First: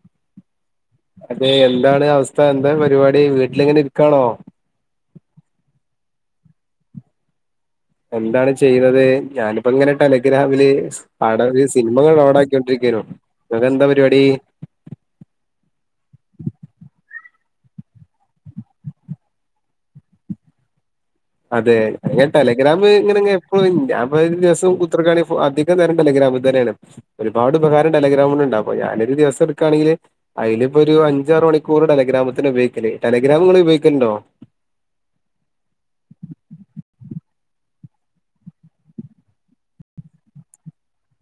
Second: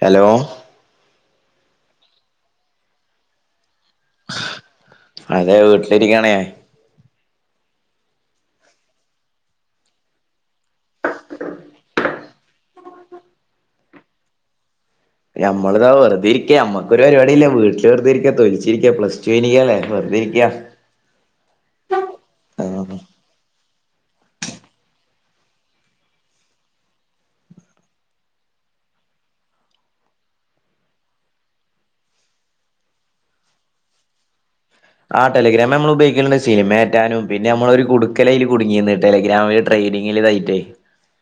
Hello? അതെ എന്താണ് അവസ്ഥ എന്താ പരിപാടി വീട്ടിലിങ്ങനെ ഇരിക്കാണോ അതെ വീട്ടിലിരിക്കണേ എന്താണ് ചെയ്യുന്നത് ഞാനിപ്പോ ഇങ്ങനെ ടെലിഗ്രാമില് ആദായി സിനിമക്കെ കാണായിരിക്കും എന്നിട്ട് നിക്കാനു നിങ്ങക്ക്എന്താ പരിപാടി നമ്മിതാ വെറുത ഇരിക്കുക നമ്മക്ക ഒരു പരിപാടില്ല വീട്ടില് വെറുതെ ഇരിക്ക തൊലിച്ചിരിക്ക പ്ലസ്റ്റു കഴിഞ്ഞ് നിക്കല്ലേ ഏ ക്കാ അതെ ടെലഗ്രാം ഇങ്ങനെ ഇപ്പൊ ഞാപൊരു ദിവസം ഉത്ത കാണിഅപ്പോ അധികം നേരം ടെല്രാാം ഇത് തന്നെയാണ് ഒരുപാട് ഉപകാരം ടെല്രാഗ്രമോണ്ട്ണ്ട് നാപ്പോ ഞാൻ ഒരു ദിവസം എടുക്കാണെങ്കിൽ അയിൽപ്പോ ഒരു അഞ്ചാറ് മണിക്കൂർ ടെലഗ്രാമിതന്നെ ഉപയോഗിക്കൽ ടെലഗ്രാം പ നിങ്ങള് ഉപയോഗിക്കലുണ്ടോ? ആ ടെലഗ്രാം നമ്മൾ ഉപയോഗിക്കുന്നുണ്ട്, സിനിമ കേറ്റാനും പിന്ന നമ്മൊ ഒരു കുടുക്കലൈൽ കുടുങ്ങിയന്ന് ടെലഗ്രാമ [unintelligible]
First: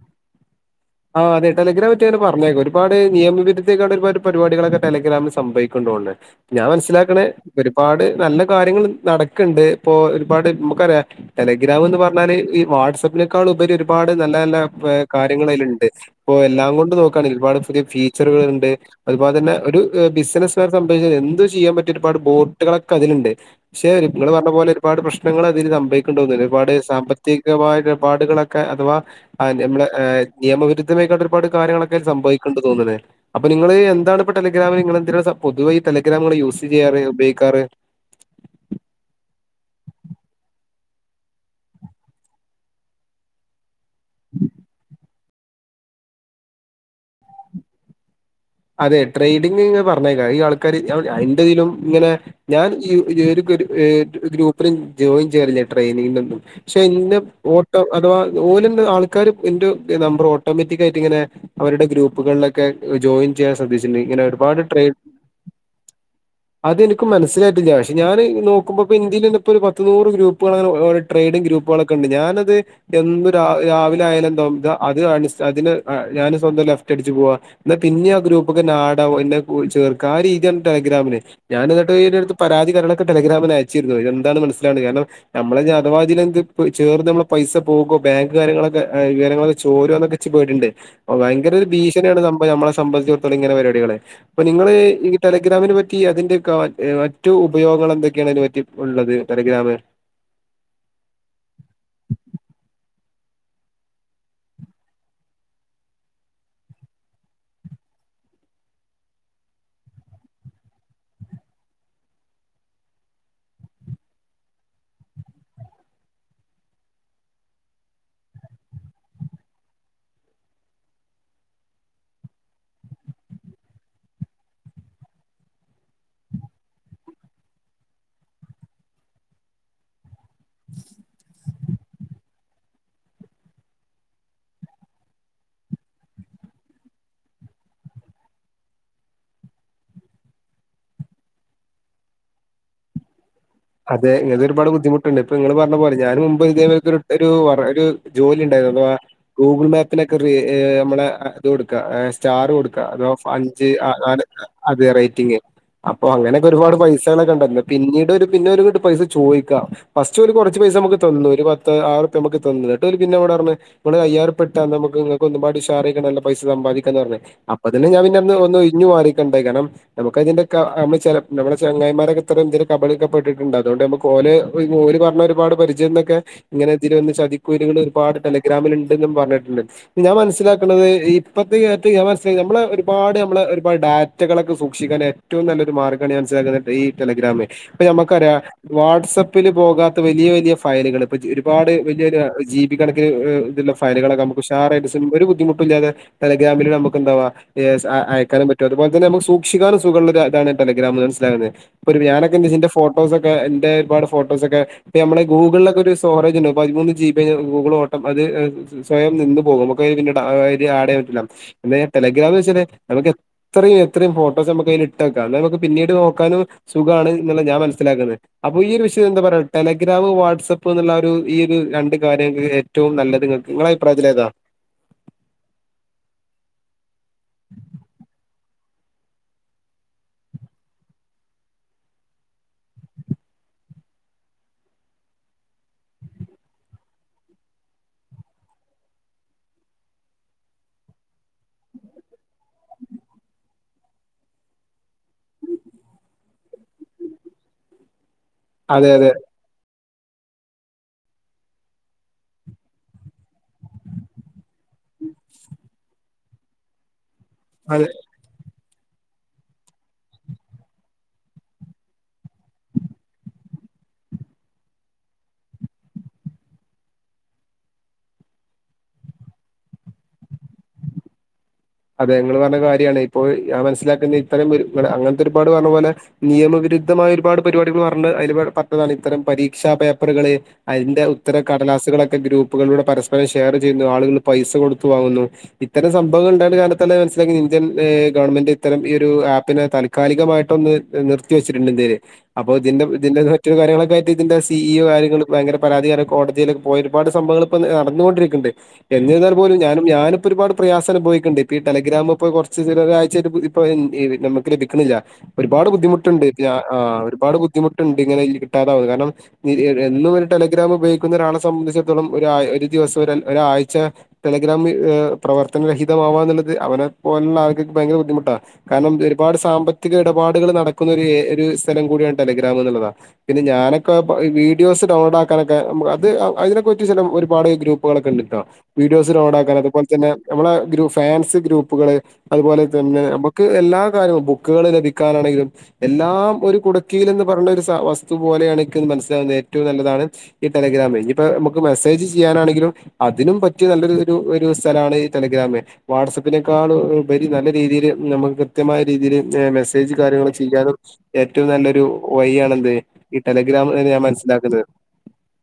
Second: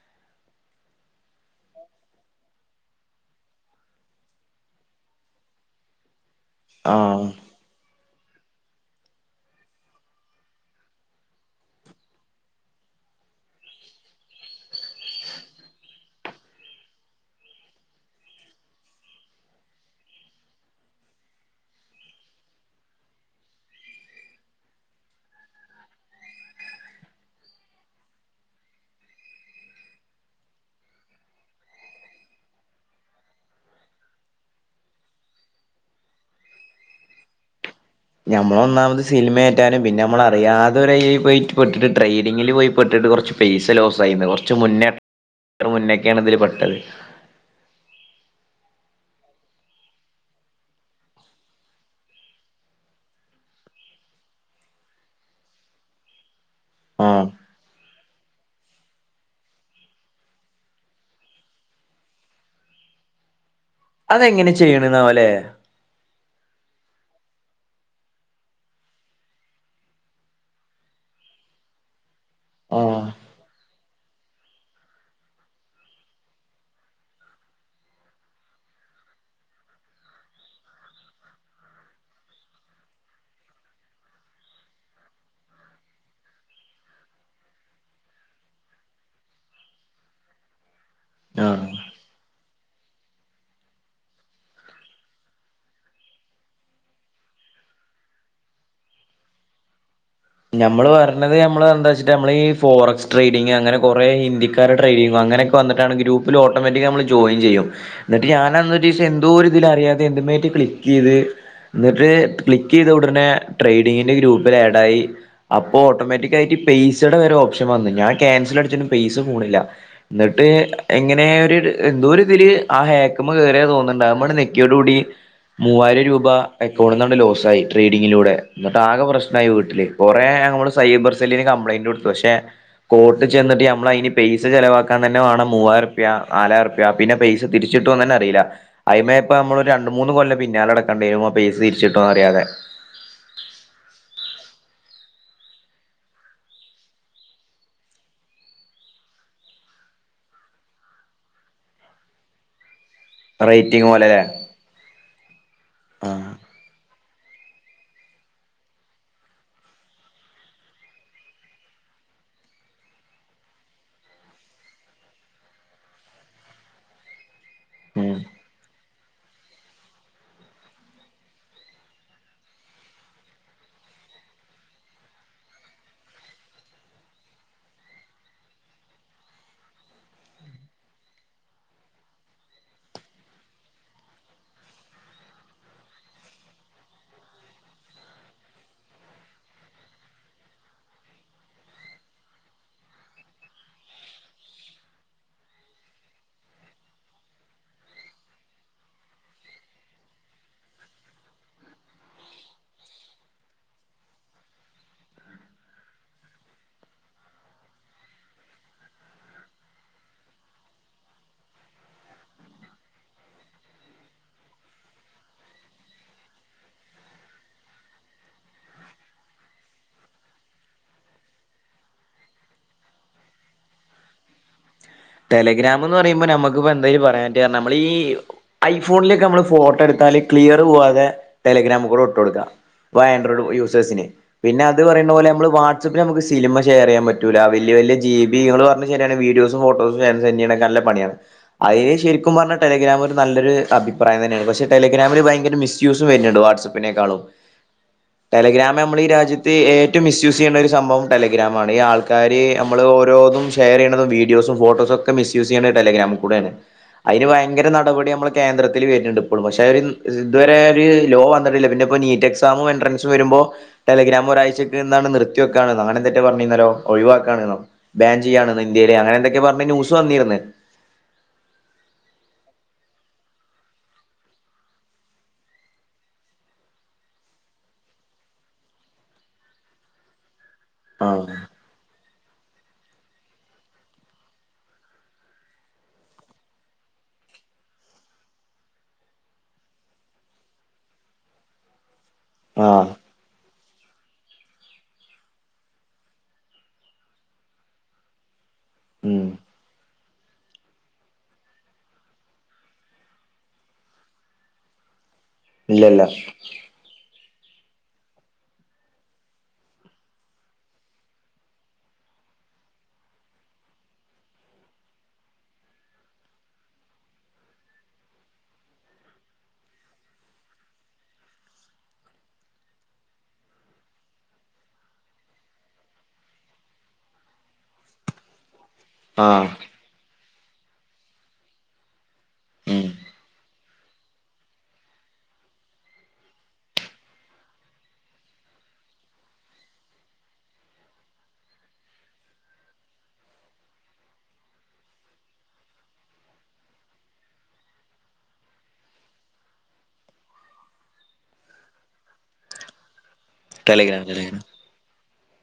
ആ അതെ ടെലഗ്രാമിനെ പറ്റി അവർ പറഞ്ഞേക്കെ ഒരു പാട് നിയവിരുദ്ധ പരിപാടികളൊക്കെ ടെലഗ്രാമിൽ സംഭവിക്കുണ്ട്. ട്ടോണ്ട് ഞാൻ മനസ്സിലാക്കണ ആഹ് ഒരുപാട് നല്ല കാര്യങ്ങൾ നടക്കണ്ട് ഇപ്പോ ഒരുപാട് നമുക്കറിയ ടെലിഗ്രാന്ന് പറഞ്ഞാല് ഈ വാട്സആപ്പ അതിനേക്കാൾ ഉപരി ഒരുപാട് നല്ല നല്ല കാര്യങ്ങളതിലുണ്ട് ഇപ്പോഎല്ലാം കൊണ്ട് നോക്കയാണെങ്കി ഒരുപാട് പുതിയ ഫീച്ചറുകൾ ഉണ്ട് അതുപോലെ തന്നെ ഒരു ബിസിനസ് ഒക്കെ എന്ത് ചെയ്യാൻ പറ്റയ ഒരുപാട് ബോട്ടുകളൊക്കെ അതിലണ്ട് പക്ഷെ നിങ്ങള് പറഞ്ഞ പോലെ ഒരുപാട് പ്രശ്നങ്ങൾ അതി- സംഭവിക്കുണ്ട് ഒരുപാട് സാമ്പത്തികമായടപാടുകളൊക്കെ അഥവാ നമ്മളെ ഏ നിയമവിരുദ്ധമായിട്ട് ഒരുപാട് കാര്യങ്ങളൊക്കെ സംഭവിക്കുണ്ടന്ന് തോന്ന്ണ്, അപ്പോ നിങ്ങള് എന്താണ് ഇപ്പ ടെലിഗ്രാമിൽൽ നിങ്ങൾ എന്തി പൊതുവെ ഈ ടെലഗ്രാമുകൾ യൂസ് ചെയ്യാറ് ഉപയോഗിക്കാറ് ഞമ്മളൊന്നാമത് സിനിമയേറ്റാനും പിന്നെ നമ്മള അറിയാത്ത ഒരയിൽ പോയിപെട്ടിട്ട് ട്രേഡിങ്ങിൽ പോയി പെട്ടിട്ട് കൊറച്ച് പൈസ ലോസ് ആയിന്നു കൊറച്ച് മുന്നേ ത്ര മുന്നക്കെണ് ഇതില് പെട്ടത് അതെ ട്രഡിങ് ഇങ്ങെ പറഞ്ഞേക്ക ഈ ആൾക്കാര് ഞാൻ ഇൻ്റേതിലും ഇങ്ങനെ ഞാൻ ഈ [unintelligible] ഇത് ഏ ഗ്രൂ ഗ്രൂപ്പില് ജോയിൻ ചെയ്യലില്ലെ ട്ട്രൈനിങ്ങൊന്നും പക്ഷെഇന്ന് ആഹ് ഓ അഥവാ ഓലും ആൾക്കാർ എന്റെ നമ്പർ ഓട്ടോമാറ്റിക് ആയിട്ട് ഇങ്ങനെ അവരുടെ ഗ്രൂപ്പുകളിലൊക്കെ ജോയിൻ ചെയ്യാൻ ശ്രദ്ധിച്ചിണ്ട് ഇങ്ങനെ അതെങ്ങനെ ഒരുപാട് ട്രെയിൽ ചെയ്യണന്നാവല്ലേ അതനിക്ക് മനസായിട്ടില്ല പക്ഷെ ഞാൻ നോക്കുമ്പോ ഇപ്പോൻ്റീൽ ന്നെ പ്പോ ഒരു പത്ത് നൂറ് ഗ്രൂപ്പുകളുടെ ട്രേഡിംഗ് ഗ്രൂപ്പുകളൊക്കെ ഉണ്ട് ഞാനത് ആഹ് എന്നും രാവിലെ രാവിലെ ആയാലും തോ അത് അ അതിന് ഞാന് സ്വന്തം ലെഫ്റ്റ് അടിച്ചു പോവാുക എന്നാ പിന്നെ ഗ്രൂപ്പൊക്കെ എന്നെ ആഡാവും എന്നെ ചേർക്ക ആ രീതിയാണ് ടെലി്ഗ്രാമിന് ഞാൻ എന്നിട്ട് പരാതിയൊക്കെ ടെലി ട്രാ- ഗ്രാമിന് അയച്ചിരുന്നു എന്താണ് മനസ്സില കാരണം നമ്മലള്ഞ്ഞി അഥവാ ഇതിലെന്ത് പോ ചേർന്ന് നമ്മളെ പൈസപോകോ പോകാ പാ കാര്യങ്ങളൊക്കൊ രകാര്യങ്ങളൊക്കെ ചോരോന്നൊക്കെ ഇച്ച് പേടിണ്ട് അ ഭയങ്കര ഒരു ആഹ് ഭീഷണിയാണ് നമ്മളെ സ ഇങ്ങനെ പരിപാടികളെ അ നിങ്ങള് ഈ ടെലിഗ്രാമിനെ പറ്റി അതിന്റെ മറ്റു ഉപയോഗങ്ങളന്തൊക്കെ എന്തായിന് പറ്റി ഇപ്പോള്ളത് ടെലഗ്രാമിൽ ഞമ്മള് പറഞ്ഞത് നമ്മള് എന്താചിട്ട നമ്മളീ അങ്ങനൊക്കെ വന്നിട്ടാണ് ഗ്രൂപ്പിൽഓട്ടോമാറ്റിക് നമ്മൾ ജോയിൻ ചെയ്യും എന്നിട്ട്ഞാ ഞാനന്ന് ഒരീസം എന്തോരിതിൽ അറിയാതെ എന്ത്മേ റ്റി ക്ലിക്ക് ചെയ്തന്നിട്ട് ക്ലിക്ക് ചെയ്ത ഉടനെ ട്രേഡിങ്ങിന്റെ ഗ്രൂപ്പിൽ ആഡായി അപ്പോ ഓട്ടോമാറ്റിക് ആയിട്ട് പൈസയുടെ വരെ ഓപ്ഷൻ വന്നു ഞാൻക്യാൻസൽ അടിച്ചിട്ടും പൈസ പോണില്ല ന്നി ഇത്എങ്ങനെ ഒരു എന്തോ ഇതില് ആ ഹേക്ക് മോ കേയറിയ താതോന്നുണ്ട് അത് മോനെക്കിയോട് കൂടി. മൂവായിരം രൂപ അക്കൗണ്ടിൽ നിന്നങ്ങട് ലോസ് ആയി ട്രേഡിങ്ങിലൂടെ എന്നിട്ട് ആകെ പ്രശ്നമായി വീട്ടില് കുറേ നമ്മള് സൈബർ സെല്ലിന് കംപ്ലയി ട്ടുണ്ട് പക്ഷെ കോട്ട ചെന്നിട്ട് നമ്മളയിന് പൈസ ചെലവാക്കാതന്നെ വാണം മൂവായിരറ്പ്യ നാലായിരറ്പ്പ്യ ആ പിന്നെ പൈസ തിരിച്ചിട്ടോന്നന്നെ അറിയില അയിമ്മേ ഇപ്പൊ നമ്മളരു രണ്ട് മൂന്ന് കൊല്ല പിന്നാലടക്കണ്ടേരും ആപൈസ തി ചിട്ടും അറിയാതെ ഉണ്ട് ഇപ്പോ ഇങ്ങള് പറഞ്ഞ പോലെ ഞൻ മുമ്പ് ഇതേ ഒരു വർ ജോലി ഉണ്ടായിരുന്നു. അതെ ഗൂഗിൾ മാപ്പിനെ നമ്മടെ അത് കൊടുക്ക സ്റ്റാർ കൊടു- അ അതോ ഫഞ്ച് റേറ്റിംഗ് അ പോലെല്ലേ അത് അതെ റേറ്റി അപ്പൊ ആഹ് അങ്ങനൊക്കെ ഒരുപാട് പൈസ ളൊക്കെണ്ടാധികം പിന്നീട് ഒരു പിന്നെ ഒരു കെട്ട് പൈസ ചോയിക്ക ഫസ്റ്റ് ഓല് കുറച്ച് പൈസ നമുക്ക് തന്നു ഒരു പത്ത് ആയിരറുപ്പി നമക്ക് തന്നു ന്നിട്ടൊൽ പിന്നെ നിങ്ങൾ അയായിരംഒറിപ്പഇട്ട ഇന്ന നമ്മക്ക് നല്ല ഉഷാറായിട്ട്പൈസ സമ്പാദിക്കാന്ന് പറഞ്ഞ അതിനെ ഞാ ഉം പിന്നന്ന് ഒന്ന് ഓയിഞ്ഞു മാറി ഉണ്ടായിരിക്കണം, നമുക്കതിന്റെ നമ്മ ചെങ്ങായിമാരൊക്കെ ഇത്തരം കബളിക്ക ട്ടിട്ടുണ്ട് അതുകൊണ്ട് നമ്മക് ഓല് ഒയിഞ്ഞു ഓല് പറഞ്ഞ ഒരുപാട് പരിചയം എന്നൊക്കെ ഇങ്ങനെ തിരെ ചതിക്കു ഏർപാ ടെലഗ്രാമിൽ ണ്ടന്ന് പറഞ്ഞിട്ടുണ്ട് ഞാൻ മനസ്സിലാക്കുന്നത് ഇപ്പഴത്തെ ഈ [unintelligible] നമ്മള ഒരുപാട് നമ്മള് ഒരുപാട് ഡാറ്റകളൊക്കെ സൂക്ഷിക്കാൻ ഏറ്റവും നല്ലൊരു മാർഗാണ് മനസ്സിലാക്കുന്നത് ഈ ടെലഗ്രാം. ഇപ്പൊ നമക്കറിയാം വാട്സആപ്പില് പോകാത്ത വലിയ വലിയ ഫയലുകൾ ഇപ്പ ഒരുപാട് വലിയൊരു ജീവി ക്കണക്ക് ഇത്‌ള്ള ഫയലുകളൊക്കെ നമുക്ക് ഉഷാറായിട്ട് സിമ്പി ഒരു ബുദ്ധിമുട്ടുല്ലാതെ ടെലഗ്രാമിൽ നമുക്കുണ്ടാവാഏ ചാ അയാകാനും പറ്റും അതുപോലെ തന്നെമുക്ക് സൂക്ഷിക്കാനും സുഖള്ളതാണ് ടെലഗ്രാം മനസ്സിലകുന്നത് ഇപ്പോരു ഞാനൊക്കെഇഞ്ഞിതിൻ്റെ ഫ ഫോട്ടോസൊക്കെ എന്റെ ഒരുപാട് ഫോട്ടോസൊക്കെ നമ്മള് ഗൂഗ്ള്ലൊക്കെ ഒരു സ്റ്റോറേജ് ഉണ്ട് പതിമൂന്ന് ജി ബി കഴിഞ്ഞാ ഓട്ടം അത് സ്വയം നിന്ന് പോകും നമുക്ക് പിന്നീട് ഇതി ആട്ചെയ്യാൻ പറ്റില്ല എാ ടെലഗ്രാം എന്ന് വെച്ചേ നമുക്ക് എത്രയും എത്രയും ഫോട്ടോസ് നമക്ക് അതിൽ ഇട്ട്ക്കാം എന്ന നമുക്ക് പിന്നീട് നോക്കാനും സുഖമാണ് എന്നുള്ള ഞാൻ മ മനസ്സിലാക്കുന്നത് അപ്പോ ഈ ഒരു വിഷയം എന്താ പറയ ടെലഗ്രാം വാട്സആപ്പ് എന്നുള്ള ഒരു ഈ ഒരു രണ്ട് കാര്യങ്ങൾ ഏറ്റവും നല്ലത് നിങ്ങക്ക് നിങ്ങള അഭിപ്രായത്തിലേതാ [unintelligible] ടെലിഗ്രാം എന്ന് പറയുമ്പോ നമുക്കിപ്പോ എന്തായീ പറയാപറ്ററഞ്ഞ നമ്മൾ ഈ ഐഫോണിലൊക്കെ നമ്മൾ ഫോട്ടോഎടു ക്ലിയർ പോവാതെ ടെലിഗ്രാം കൂടെ ഇട്ട് കൊടുക്കാം വാ ആൻഡ്രോയ്ഡ് യൂസേഴ്സിന് പിന്നെ അത് പറയുന്ന പോലെ നമ്മൾ വാട്സപ്പിൽ നമുക്ക് സിനിമ ഷെയർ ചെയ്യാൻ പറ്റൂല്ല വലൃ വല്ല്യ ജി ബി പറഞ്ഞ ശരിയാണ് വീഡിയോസും ഫോട്ടോ സെന്റയാൻ നല്ല പണിയാണ് അതിന് ശെരിക്കും പറഞ്ഞ ടെലഗ്രാം ഒരു നല്ലൊരു അഭിപ്രായം തന്നെയാണ് പക്ഷെ ടെലി ടെലില്രാമിൽ ഭയങ്കര മിസ്യൂസും വരുന്നുണ്ട് വാട്സആപ്പിനെക്കാളും ടെലഗ്രാം അതെ നമ്മള ഈ അതെ രാജ്യത്ത്ഏറ്റ ഏറ്റവുമിസ്യൂസ് ചെയ്ണത്ഒരു സംഭവം ടെലിഗ്രാംആണ്. ഈ ആൾക്കാര് നമ്മളോരോന്നും ഷെയർ ചെയ്യുന്നതുംവീഡിയോസും ഫോട്ടോസും ഇപ്പൊക്കെ മിസ്യൂസ് ചെയ്യണ് ടെലഗ്രാമിക്കൂടെന് അയിനു ഭയങ്കര അതെ നടപടി നമ്മളെ കേന്ദ്ര തിലവരുന്നുണ്ട് ഇപ്പോഴും പക്ഷെ ഇതുവരെ ഒരു ലോ വന്നിട്ടില്ല പിന്നെ ഇ നീറ്റ് എക്സാമും എൻട്രൻസും വരുമ്പോ ടെലിഗ്രാം ഒഴാഴ്ച്ചേക്ക് എന്താണ് നിർത്തിവെക്കാണന്നൊ അങ്ങനെന്തക്ക പറഞ്ഞീര്ന്നല്ലോ ഒഴിവാക്കാണന്നൊ ബാൻ ചെയ്യാണന്ന് ഈയിടെ അങ്ങനെന്തൊക്കെ പറഞ്ഞ ന്യൂസ് വന്നിരുന്ന് അതെ നിങ്ങള് പറഞ്ഞ കാര്യമാണ് ഇപ്പോൾ ഞാൻ മനസ്സിലാക്കുന്ന ഇത്തരം അങ്ങനത്തെ ഒരുപാട് പറഞ്ഞ പോലെ നിയമവി- വ്യക്തമായ ഒരുപാട് പരിപാടികൾ പറഞ്ഞ അതി പറ്റതാണ് ഇത്തരം പരീക്ഷ പേപ്പറുകള് അതിന്റെ ഉത്തര ആഹ് കടലാസുകളക്കെ ഗ്രൂപ്പുകളിലൂടെ പരസ്പരം ഷെയർ ചെയ്യുന്നു ആളുകൾ പൈസ കൊടുത്തു വാങ്ങുന്നു ഇത്തരം സംഭവങ്ങൾ കാലന്നെ മനസ്സിലാക്കി ഇന്ത്യൻ ഗവൺമെന്റ് ഇത്തരം ഈ ഒരു ആപ്പിനെ താക്കാലികമായിട്ടൊന്നു നിർത്തിവ സിരുണ്ടി തെരി അപ്പോ ഇതിന്റ ആഹ് ഇതിന്റെ മറ്റൊരു കാര്യങ്ങളൊക്കെയിട്ടിതിന്റെ സി ഇ ഇ കാര്യങ്ങള് ഭയങ്കര പരാതി പറഞ്ഞ് കോടതിയിലൊക്ക പോ ഒരുപാട് സംഭവൾ ഇപ്പോൾ നടന്നുകൊണ്ടിരിക്കുണ്ട് ഉം എന്നിതാൽ പോലും ഞാനും ഞാനിപ്പോ ഒരുപാട് പ്രയാസനുഭവി ണ്ട് ഇപ്പൊ ടെലഗ്രാാം ഇപ്പൊ കുറച്ച് ഒരാഴ്ച ആയിട്ട് ഇപ്പൊ നമുക്ക് ലഭിക്കണ്ടില്ല ഒരുപാട് ഇല്ലല്ല ബുദ്ധിമുട്ടുണ്ട്. ഒരുപാട് ബുദ്ധി ബുദ്ധിമുട്ടുണ്ട്ങ്ങനെ കിട്ടാതാവും കാരണം എന്നും ഒരു ടെലഗ്രാം ഉപയോഗികുന്ന ഒരാളെ സംബന്ധിച്ചിടത്തോളം ഒരാ ഒരു ദിവസം ഒര ഒരാഴ്ച ടെലഗ്രാം പ്രവർത്തനരഹി പോകാന്നുള്ളത് അവനെ പോലുള്ള ആൾക്ക് ആ ഭയങ്കര ബുദ്ധിമുട്ടാണ് കാരണം ഒരുപാട് സാമ്പത്തിക ഇടപാടുകൾ നടക്കുന്നു ഒരു ഒരു സ്ഥലം കൂടിയ ടെലഗ്രാം എന്നുള്ളതാ പിന്നെ ഞാനൊക്കെ വീഡിയോസ് ഡൗൺലോഡ് ആക്കാനൊക്കെ മു അത് അതിനെക്കെറിച്ച് ചില ഒരുപാട് ഗ്രൂപ്പുകളൊക്കെണ്ടിട്ട വീഡിയോസ് ആഹ് ലോടാക്കൻ അതുപോലെ തന്നെ നമ്മളെ ഗ്രൂ ഫാൻസ് ഗ്രൂപ്പുകള് അതുപോലെ ഉം തന്നെ നമുക്ക് എല്ലാ കാര്യവും ബുക്കുകള് ലഭിക്കാനാണെങ്കിലും എല്ലാം ഒരു കുടക്കിയിൽ എന്ന് പറഞ്ഞുന്ന ഒരു വസ്തു പോലെയണിക്കന്ന് മനസ്സിലാകുന്നത് ഏറ്റവും നല്ലതാണ് ഈ ടെല ടെലിഗ്രാം ഇനിയിപ്പം നമുക്ക് മെസ്സേജ് ചെയ്യാനാണെങ്കിലും അതിനും പറ്റിയ നല്ലൊരു ഒരു സ്ഥലാണ് ടെലഗ്രാമ് വാട്സആപ്പിനേക്കാളും ഉപരി നല്ല രീതിയില് നമുക്ക് കൃത്യമായ രീതിയില് മെസ്സേജ് കാര്യങ്ങള് ചെയ്യാൻ ഏറ്റവും നല്ലൊരു വഴിയാണെന്ത് ഈ ടെലിഗ്രാം എന്ന് ഞാൻ ടെലഗ്രാം ടെലഗ്രാം മനസ്സിലാക്കുന്നത്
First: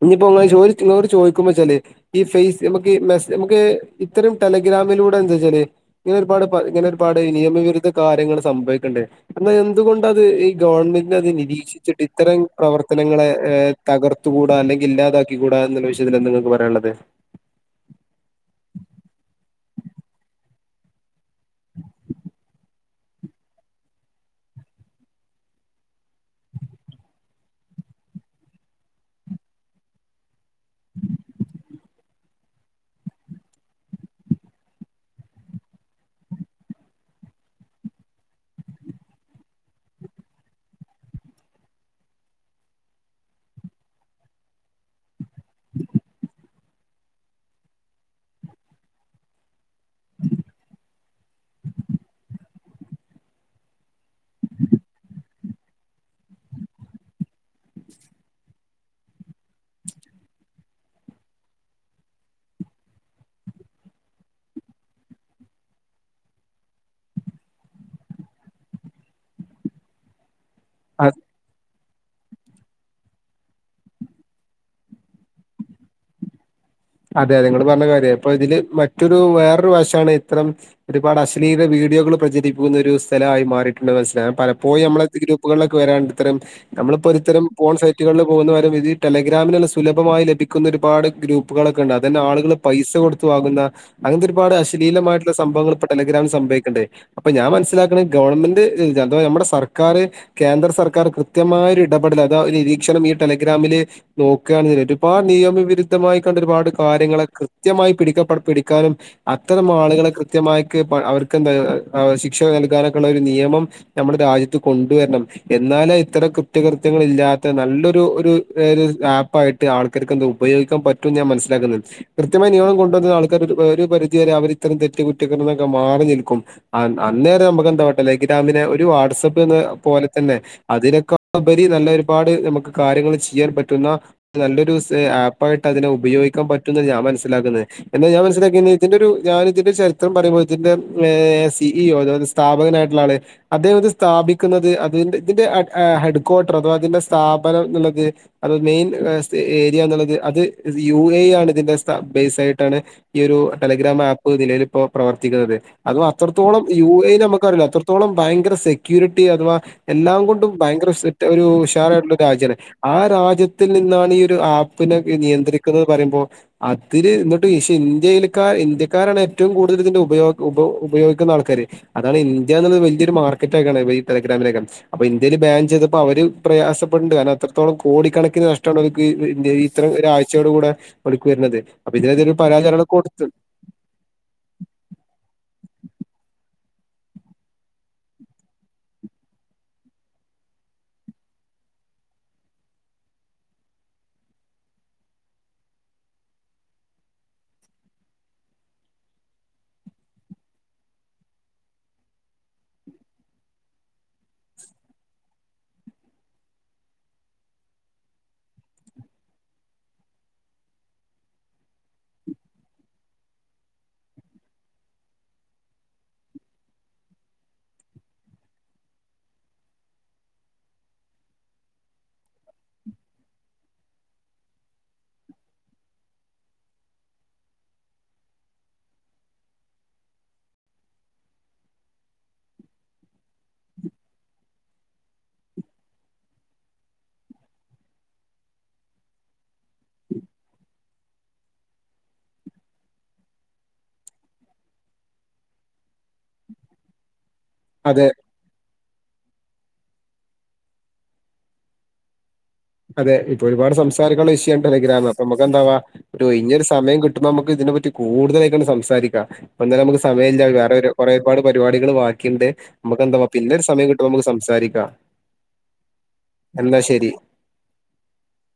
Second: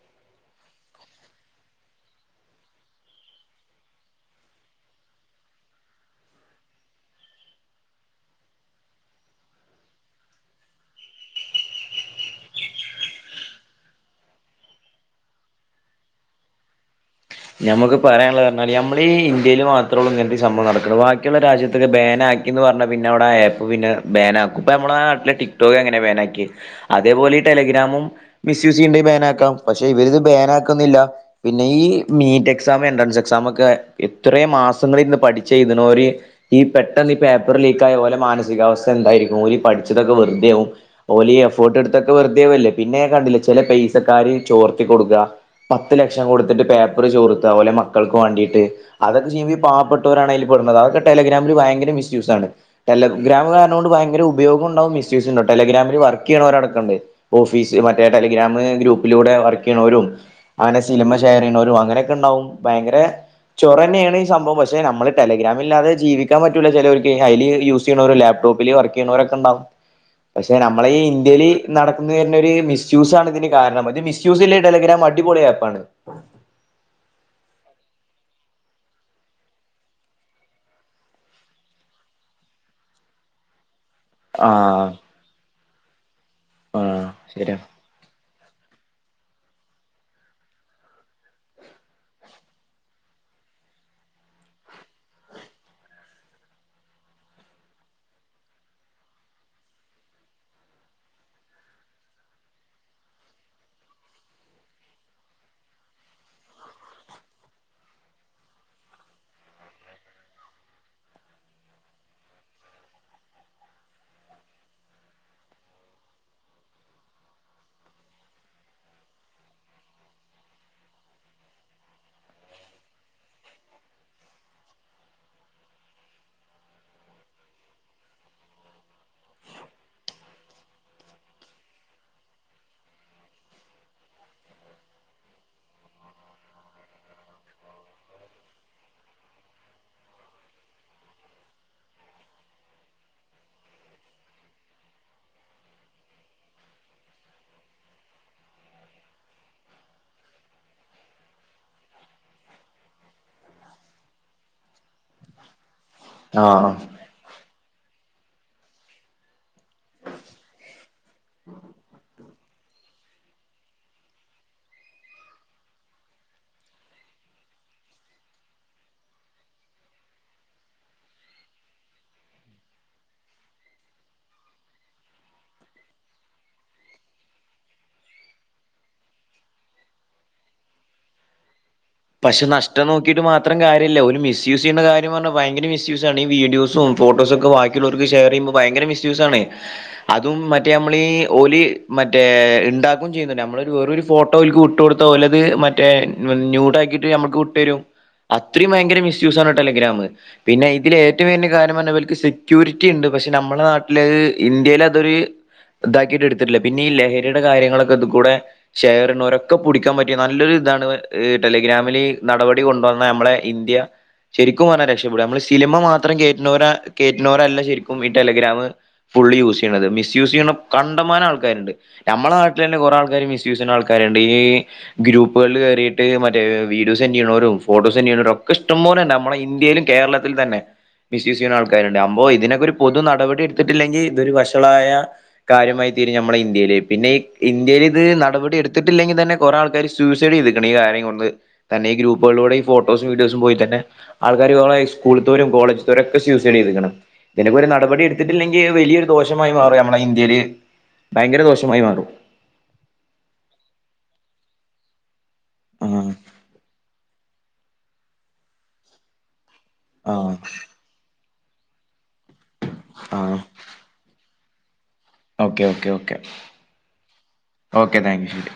ഇനിയിപ്പോനെ ചോട് ചോദിക്കുമ്പോ വെച്ചാല് ഈ ഫേസ് നമുക്ക് മെസ് നമുക്ക് ഇത്തരം ടെ ഗ്രാമില ന്താവെച്ചാല് ഇങ്ങനെ ഒരുപാട് ഇങ്ങനെ ഒരുപാട് നിയമവിരുദ്ധ കാര്യങ്ങള് സംഭവിക്കണ്ട് എന്നാ എന്തുകൊണ്ടാ ത് ഈ ഗവൺമെന്റിന് അത് നിരീക്ഷിച്ചിട്ട് ഇത്തരം പ്രവർത്തനങ്ങളെ ഏ തകർത്തുകൂടാ അല്ലെങ്കി ഇല്ലാ ദ്ധാക്കിക്കൂടാ എന്നുള്ള വിശയത്തിൽ എന്താ നിങ്ങക്ക് പറയാനുള്ളത് ഞമ്മക്ക് പറയാനുള്ളത് പറഞ്ഞാല് നമ്മളീ ഇന്ത്യയി മാത്രേള്ളൂ ഇങ്ങനത്തെ സംഭവം നടക്കണ വാക്കി മറ്റുള്ള രാജ്യത്തൊക്കെ ബാനാക്കിന്ന് പറഞ്ഞ പിന്നെവിടെ ആപ്പ്ന്നെ ബാന ആാക്കും ഇപ്പ നമ്മളെ നാട്ടിലെ ടിക്ടോക്ക്ങ്ങനെ ബാൻാക്കി അതേപോലെ ടെലി്രാം മിൂസ് ചെയ്യണ്ട ബാനാക്കാം പക്ഷെ ഇവരിത് ബാന ആക്കുന്നില്ല പിന്നെ ഈ മീറ്റ് എക്സാം എൻട്രൻസ് എക്സാമൊക്കെ എത്രേ മാസങ്ങളിരുന്ന് പഠിച്ച് എഴുത്ണോര് ഈ പെട്ടെ ഈ പേപ്പറ് ലീക്ക് ആയ പോലെ മാനസികാവസ്ഥ എന്തായിരിക്കും ഓലീ പടിച്ചതൊക്കെ വെറുതെ ആവും ഓലീ എഫോർട്ട് എടുത്ത വെറുതെആവില്ലേ പിന്നെ കണ്ടില്ല ചെല പൈസക്കാര് ചോർത്തി കൊടുക്ക പത്ത് ലക്ഷം കൊടുത്തിട്ട് പേപ്പർ ചോർത്ത പോലെ മക്കക്ക് വേണ്ടിട്ട് അതൊക്കെ ചെയ്യുമ്പോ പാവപ്പെട്ടവരാണ് അയില് പെടുന്നത് അതൊക്കെ ടെലഗ്രാമിൽ ഭയങ്കര മിസ്സ്‌ യൂസ് ആണ് ടെലഗ്രാം കാരണുണ്ട് ഭയങ്കര ഉപയോഗുണ്ടാവും മിസ്സ് യൂസും ഉണ്ടാവും ടെലഗ്രാമിൽ ചെയറ്റ ടെല്ര്ര ചുമ്മാ ഷെയറയ്യണോരും അങ്ങനെയൊക്കെ ഉണ്ടാവും ഭയങ്കര ചോറന്നെയാണ് ഈ സംഭവം പക്ഷെ നമ്മള് ടെലഗ്രാമില്ലാതെ ജീവിക്കാൻ പറ്റൂല ചെലോർക്ക് ഹൈലീ യൂസെയ്യണോരില്ലേ ലപ്ടോപ്പില് വർക്ക് ചെയ്യുന്നവരൊക്കെണ്ടാവും പക്ഷെ നമ്മള ഈ ഇന്ത്യല് നടക്കുന്നത് തന്നെ ഒര് മിസ്യൂസാണ് ഇതിന് കാരണം ഇത് മിസ്യൂസ്സില്ലെ ടെലഗ്രാം അടിപൊളി ആപ്പാണ് അതെ അതെ നിങ്ങള് പറഞ്ഞ കാര്യാ ഇപ്പൊ ഇതില് മറ്റൊരു വേറൊരു വശാണ് ഇത്തരം ഒരുപാട് അശ്ലീല വീ വീഡിയോകൾ പ്രചരിപ്പിക്കുന്ന ഒരു സ്ഥലമായി മാറിട്ട് മനസിലായി പലപ്പോയും ആഹ് നമ്മളാ ഗ്രൂപ്പുകളിലൊക്കെ വരാണ്ട് ഇത്തരം ആഹ് നമ്മളിപ്പോ ഒരുത്തരും ശരിയാ പോൺ സൈറ്റുകളില് പോകുന്നവരം ഇതീ ടെല ഗ്രാമിനുള്ള സുലഭമായി ലഭിക്കുന്ന ഒരുപാട് ഗ്രൂപ്പ് പ്പുകളൊക്കെ ഉണ്ട് അതന്നെ ആളുകൾ പൈസ കൊടുത്തുവാകുന്ന അങ്ങനത്തെ ഒരുപാട് അശലീലമായിട്ടുള്ള സംഭവങ്ങൾ ഇപ്പ ടെലിഗ്രാം സംഭവം ഉ അപ്പൊ ഞാൻ മനസ്സിലാക്ക ഗവൺമെന്റ് അഥ നമ്മുടെ സർക്കാർ കേന്ദ്ര സർക്കാർ കൃത്യം മായ ഒരു ഇടപെടൽ അതാ നിരീക്ഷണം ഈ ടെലഗ്രാമില് നോക്കാണേല് ഒരുപാട് നിയമവിരുദ്ധമായി ഒരുപാട് കാര്യങ്ങളൾ കൃത്യമായി പിടി പിടിക്കാനും അത്തരം ആളുകളെ കൃത്യമായി അവ ശിക്ഷ നൽകാനൊക്കുള്ള ഒരു നിയമം നമ്മുടെ രാജ്യത്ത് കൊണ്ടുവരണം എന്നാലെ ഇത്ര ഒര് കുറ്റകൃത്യളില്ലാത്ത നല്ലൊരു ഒരു ഏത് ആപ്പായിട്ട് ആൾക്കാര്ക്കത് ഉപയോഗിക്കാൻ പ ഞാൻ മനസ്സിലാക്കുന്നത് കൃത്യമായ നിയമം കൊണ്ടുവന്ന ആൾക്കാർ ഒരു പരിധി വരെ അവർ ഇത്തം തെറ്റ കുറ്റക്കൊക്കെ മാറി അന്നേം നു്രാമിനെ ഒരു വാട്പ്പ് പോലെ തന്നെ അ ഇക്കാ ബരി നല്ല ഒരുപാട് നമുക്ക് കാര്യങ്ങള് ചെയ്യാൻ പറ്റുന്ന നല്ലൊരു സെ ആപ്പയിട്ട് ക്ക അതിനെ ഉപയോഗിക്കൻ പറ്റുന്നാ ഞാൻ മനസ്സിലാക്കുന്നെ എന്നാ ഞാൻ മനസിലാക്കിന്നാ ഇതിന്റെ ഒരു ഞാന് ഇതിന്റെ ചരിത്രം പറയുമ്പോ ഇതി ഏ സി ഇ ഒ അതായത് സ്ഥാപകനായിട്ടുള്ള ആള് അദ്ദേഹം ഇത് സ്ഥാപിക്കുന്നത് അതിന്റെ ഇതിന്റെ അ ഹെഡ്ക്വാർട്ടറ് അഥവാ അതിന്റെ സ്ഥാപനം എന്നുള്ളത് അത് മെയിൻ സ്ത് ഏരിയ എന്നുള്ളത് അത് യു എ ആണ് ഇതിന്റെ ബേസ് ആയിട്ടാണ് ഈ ഒരു ടെലിഗ്രാം ആപ്പ് നിലൽ ഇപ്പോ പ്രവർത്തിക്കുന്നത് അതും അത്രത്തോളം ആഹ് യു എ നമുക്ക് ന്ന് പറയല്ലോ അത്രത്തോളം ഭയങ്കര സെക്യൂരിറ്റി അഥവാ എല്ലാം കൊണ്ടും ഭയങ്കര സ്വെറ്റ് ഒരു ഉഷാറായിട്ടുള്ള രാജ്യാണ് ആ രാജ്യത്തിൽ നിന്നാണ് ഈ ഒരു ആപ്പിനെ നിയ തിരക്കീന്ന് പറയുമ്പോ അതിര് എന്നിട്ട് ഈഷ് ഇന്ത്യൽക്കാ ഇന്ത്യക്കാരാണ് ഏറ്റവും കൂടുതൽ ഇതിന്റെ ഉപയോഗം ഉപയോഗിക്കുന്ന ആൾക്കാര് അതാണ് ഇന്ത്യുള്ളത് വലിയൊരു മാർക്കറ്റക്ക ടെലഗ്രാമിനകം അൊ ഇന്ത്യ പ്ലാൻ ചെയ്തപ്പോ അവര് പ്രയാസപ്പെടുന്നുണ്ട് കാരണം അത്രത്തോളം കോടിക്കണക്കിന് നഷ്ടാണ് ഇത്ര രാ ഉച്ചയോടു കൂടെ ഇവട്ക്ക് വരുന്നത് ഒരു പക്ഷെ പരാതി നഷ്ടം അവര് നോക്കിട്ട് കൊടുത്ത്. മാത്രം കാരില്ല ഒരു മിസ്യൂസ് ചെയ്യുന്ന കാര്യം പറഞ്ഞ ഭയങ്കര മിസ് മിസ് ഈ വീഡിയോസും ഫോട്ടോ ഒക്കെ ബാക്കിയുള്ളവർക്ക് ഷെയർ ചെയ്യുമ്പോൾ ഭയര മിസൂസ് ആണ് അതും മറ്റേ നമമ്മളീ ഓലി മറ്റേ ഇണ്ടാക്കും ചെയ്യുന്നു നമ്മളൊരു വെറും ഒരു ഫോട്ടോ അയിൽക്ക് ഇട്ട് കൊടുത്ത ഓലത് മറ്റേ ഞൂടാക്കിട്ട് നമ്മുക്ക് കൊണ്ടരും അത്രയും ഭയങ്കര മിസ്യുസ് ആണ് ടെലഗ്രാം പിന്നെ ഇതിൽ ഏറ്റവും വേലിയ കാരണം ഇവർക്ക് സെക്യൂരിറ്റി ഉണ്ട് പക്ഷെ നമ്മള നാട്ടില് ഇന്ത്യൽ അതൊരു ഇതാക്കിട്ട് എടുത്തിട്ടില്ല പിന്നെ ഈ ലഹരിയുടെ കാര്യങ്ങളൊക്കെ ഇത് കൂടെ ഷേറിട്ണോരൊക്കെ പുടിക്കാൻ പറ്റിയ നല്ലൊരു ഇതാണ് ടെലിഗ്രാമില് നടപടി കൊണ്ടുവന്ന നമ്മളുടെ ഇന്ത്യ ശെരിക്കും പറഞ്ഞാ രക്ഷപ്പെടും നമ്മള് സിനിമ മാത്രം കേറ്റുന്നോരാ കേറ്റുന്നോരല്ല ശെരിക്കും ഈ ടെലഗ്രാമ് ഫുള്ള് യൂസ് ചെയ്യുന്നത്ത് മിസ്യൂസ് ചെയ്യുന്ന കണ്ടമാന ആക്കാരുണ്ട് നമ്മള നാട്ടിൽ തന്നെ കുറെ ആൾക്കാര് മിസ്യുസ് ചെയ്യുന്ന ആൾക്കാരുണ്ട് ഗ്രൂപ്പുകളില് കേറീട്ട് മറ്റ വീഡിയോ സെന്റ് ചെയ്യുന്നവരും ഫോട്ടോ സെന്റ് ചെയ്യുന്നവരും ഒക്കെ ഇഷ്ടംോലെ നമ്മുടെ ഇന്ത്യയിലും കേരളത്തിലും തന്നെ മിസ്യൂസ് ചെയ്യുന്ന ആൾക്കാരുണ്ട് അമ്പോ ഇതിനൊക്കെ ഒരു പൊതു നടപടി എടുത്തിട്ടില്ലെങ്കിൽ ഇതൊരു വഷളായ കാര്യമായി തീരും നമ്മടെ ഇന്ത്യയില് പിന്നെ ഈ ഇന്ത്യയിലിത് നടപടി എടുത്തിട്ടില്ലെങ്കി തന്നെ കൊറേ ആൾക്കാര് സൂയിസൈഡ് ചെയിതേക്കണ് ഈ കാര്യം കൊണ്ട് തന്നെ ഈ ഗ്രൂപ്പുകളിലൂടെ ഈ ഫോട്ടോസും വീഡിയോസും പോയി തന്നെ ആൾക്കാര് കുറേ സ്കൂളിത്തോരും കോളേജിത്തോരും ഒക്കെ ഇതിനൊക്കെ ഒരു അതെ നടപടി എടുത്തിട്ടില്ലെങ്കിൽ വലിയൊരു ദോഷം ദോഷമായി മാറും നമ്മടെ ഇന്ത്യയില് ഭയങ്കര ദോഷമായി മാറും അതെ ഇപ്പൊ ഒരുപാട് സംസാരിക്കുള്ള വിഷയം ടെലഗ്രാമ അപ്പൊ നമക്കെന്താവാ ഒരു ആ ഒയിഞ്ഞൊരു സമയം കിട്ട നമുക്ക് ഇതിനെപ്പറ്റി കൂടുതലായിട്ട സംസാരിക്ക ഇപ്പം തന്ന നമുക്ക് ആ സമയില്ല വേറൊരു കൊറേപാട് പരിപാടികൾ ബാക്കിയണ്ട് നമുക്ക് ആ എന്താവാ പിന്നെ ഒരു സമയം കിട്ടുമ്പ നമുക്ക് സംസാരിക്കാം ഓക്കെ ഓക്കെ ഓക്കെ എന്നാ ശരി. ഓക്കെ താങ്ക്യു ശെരി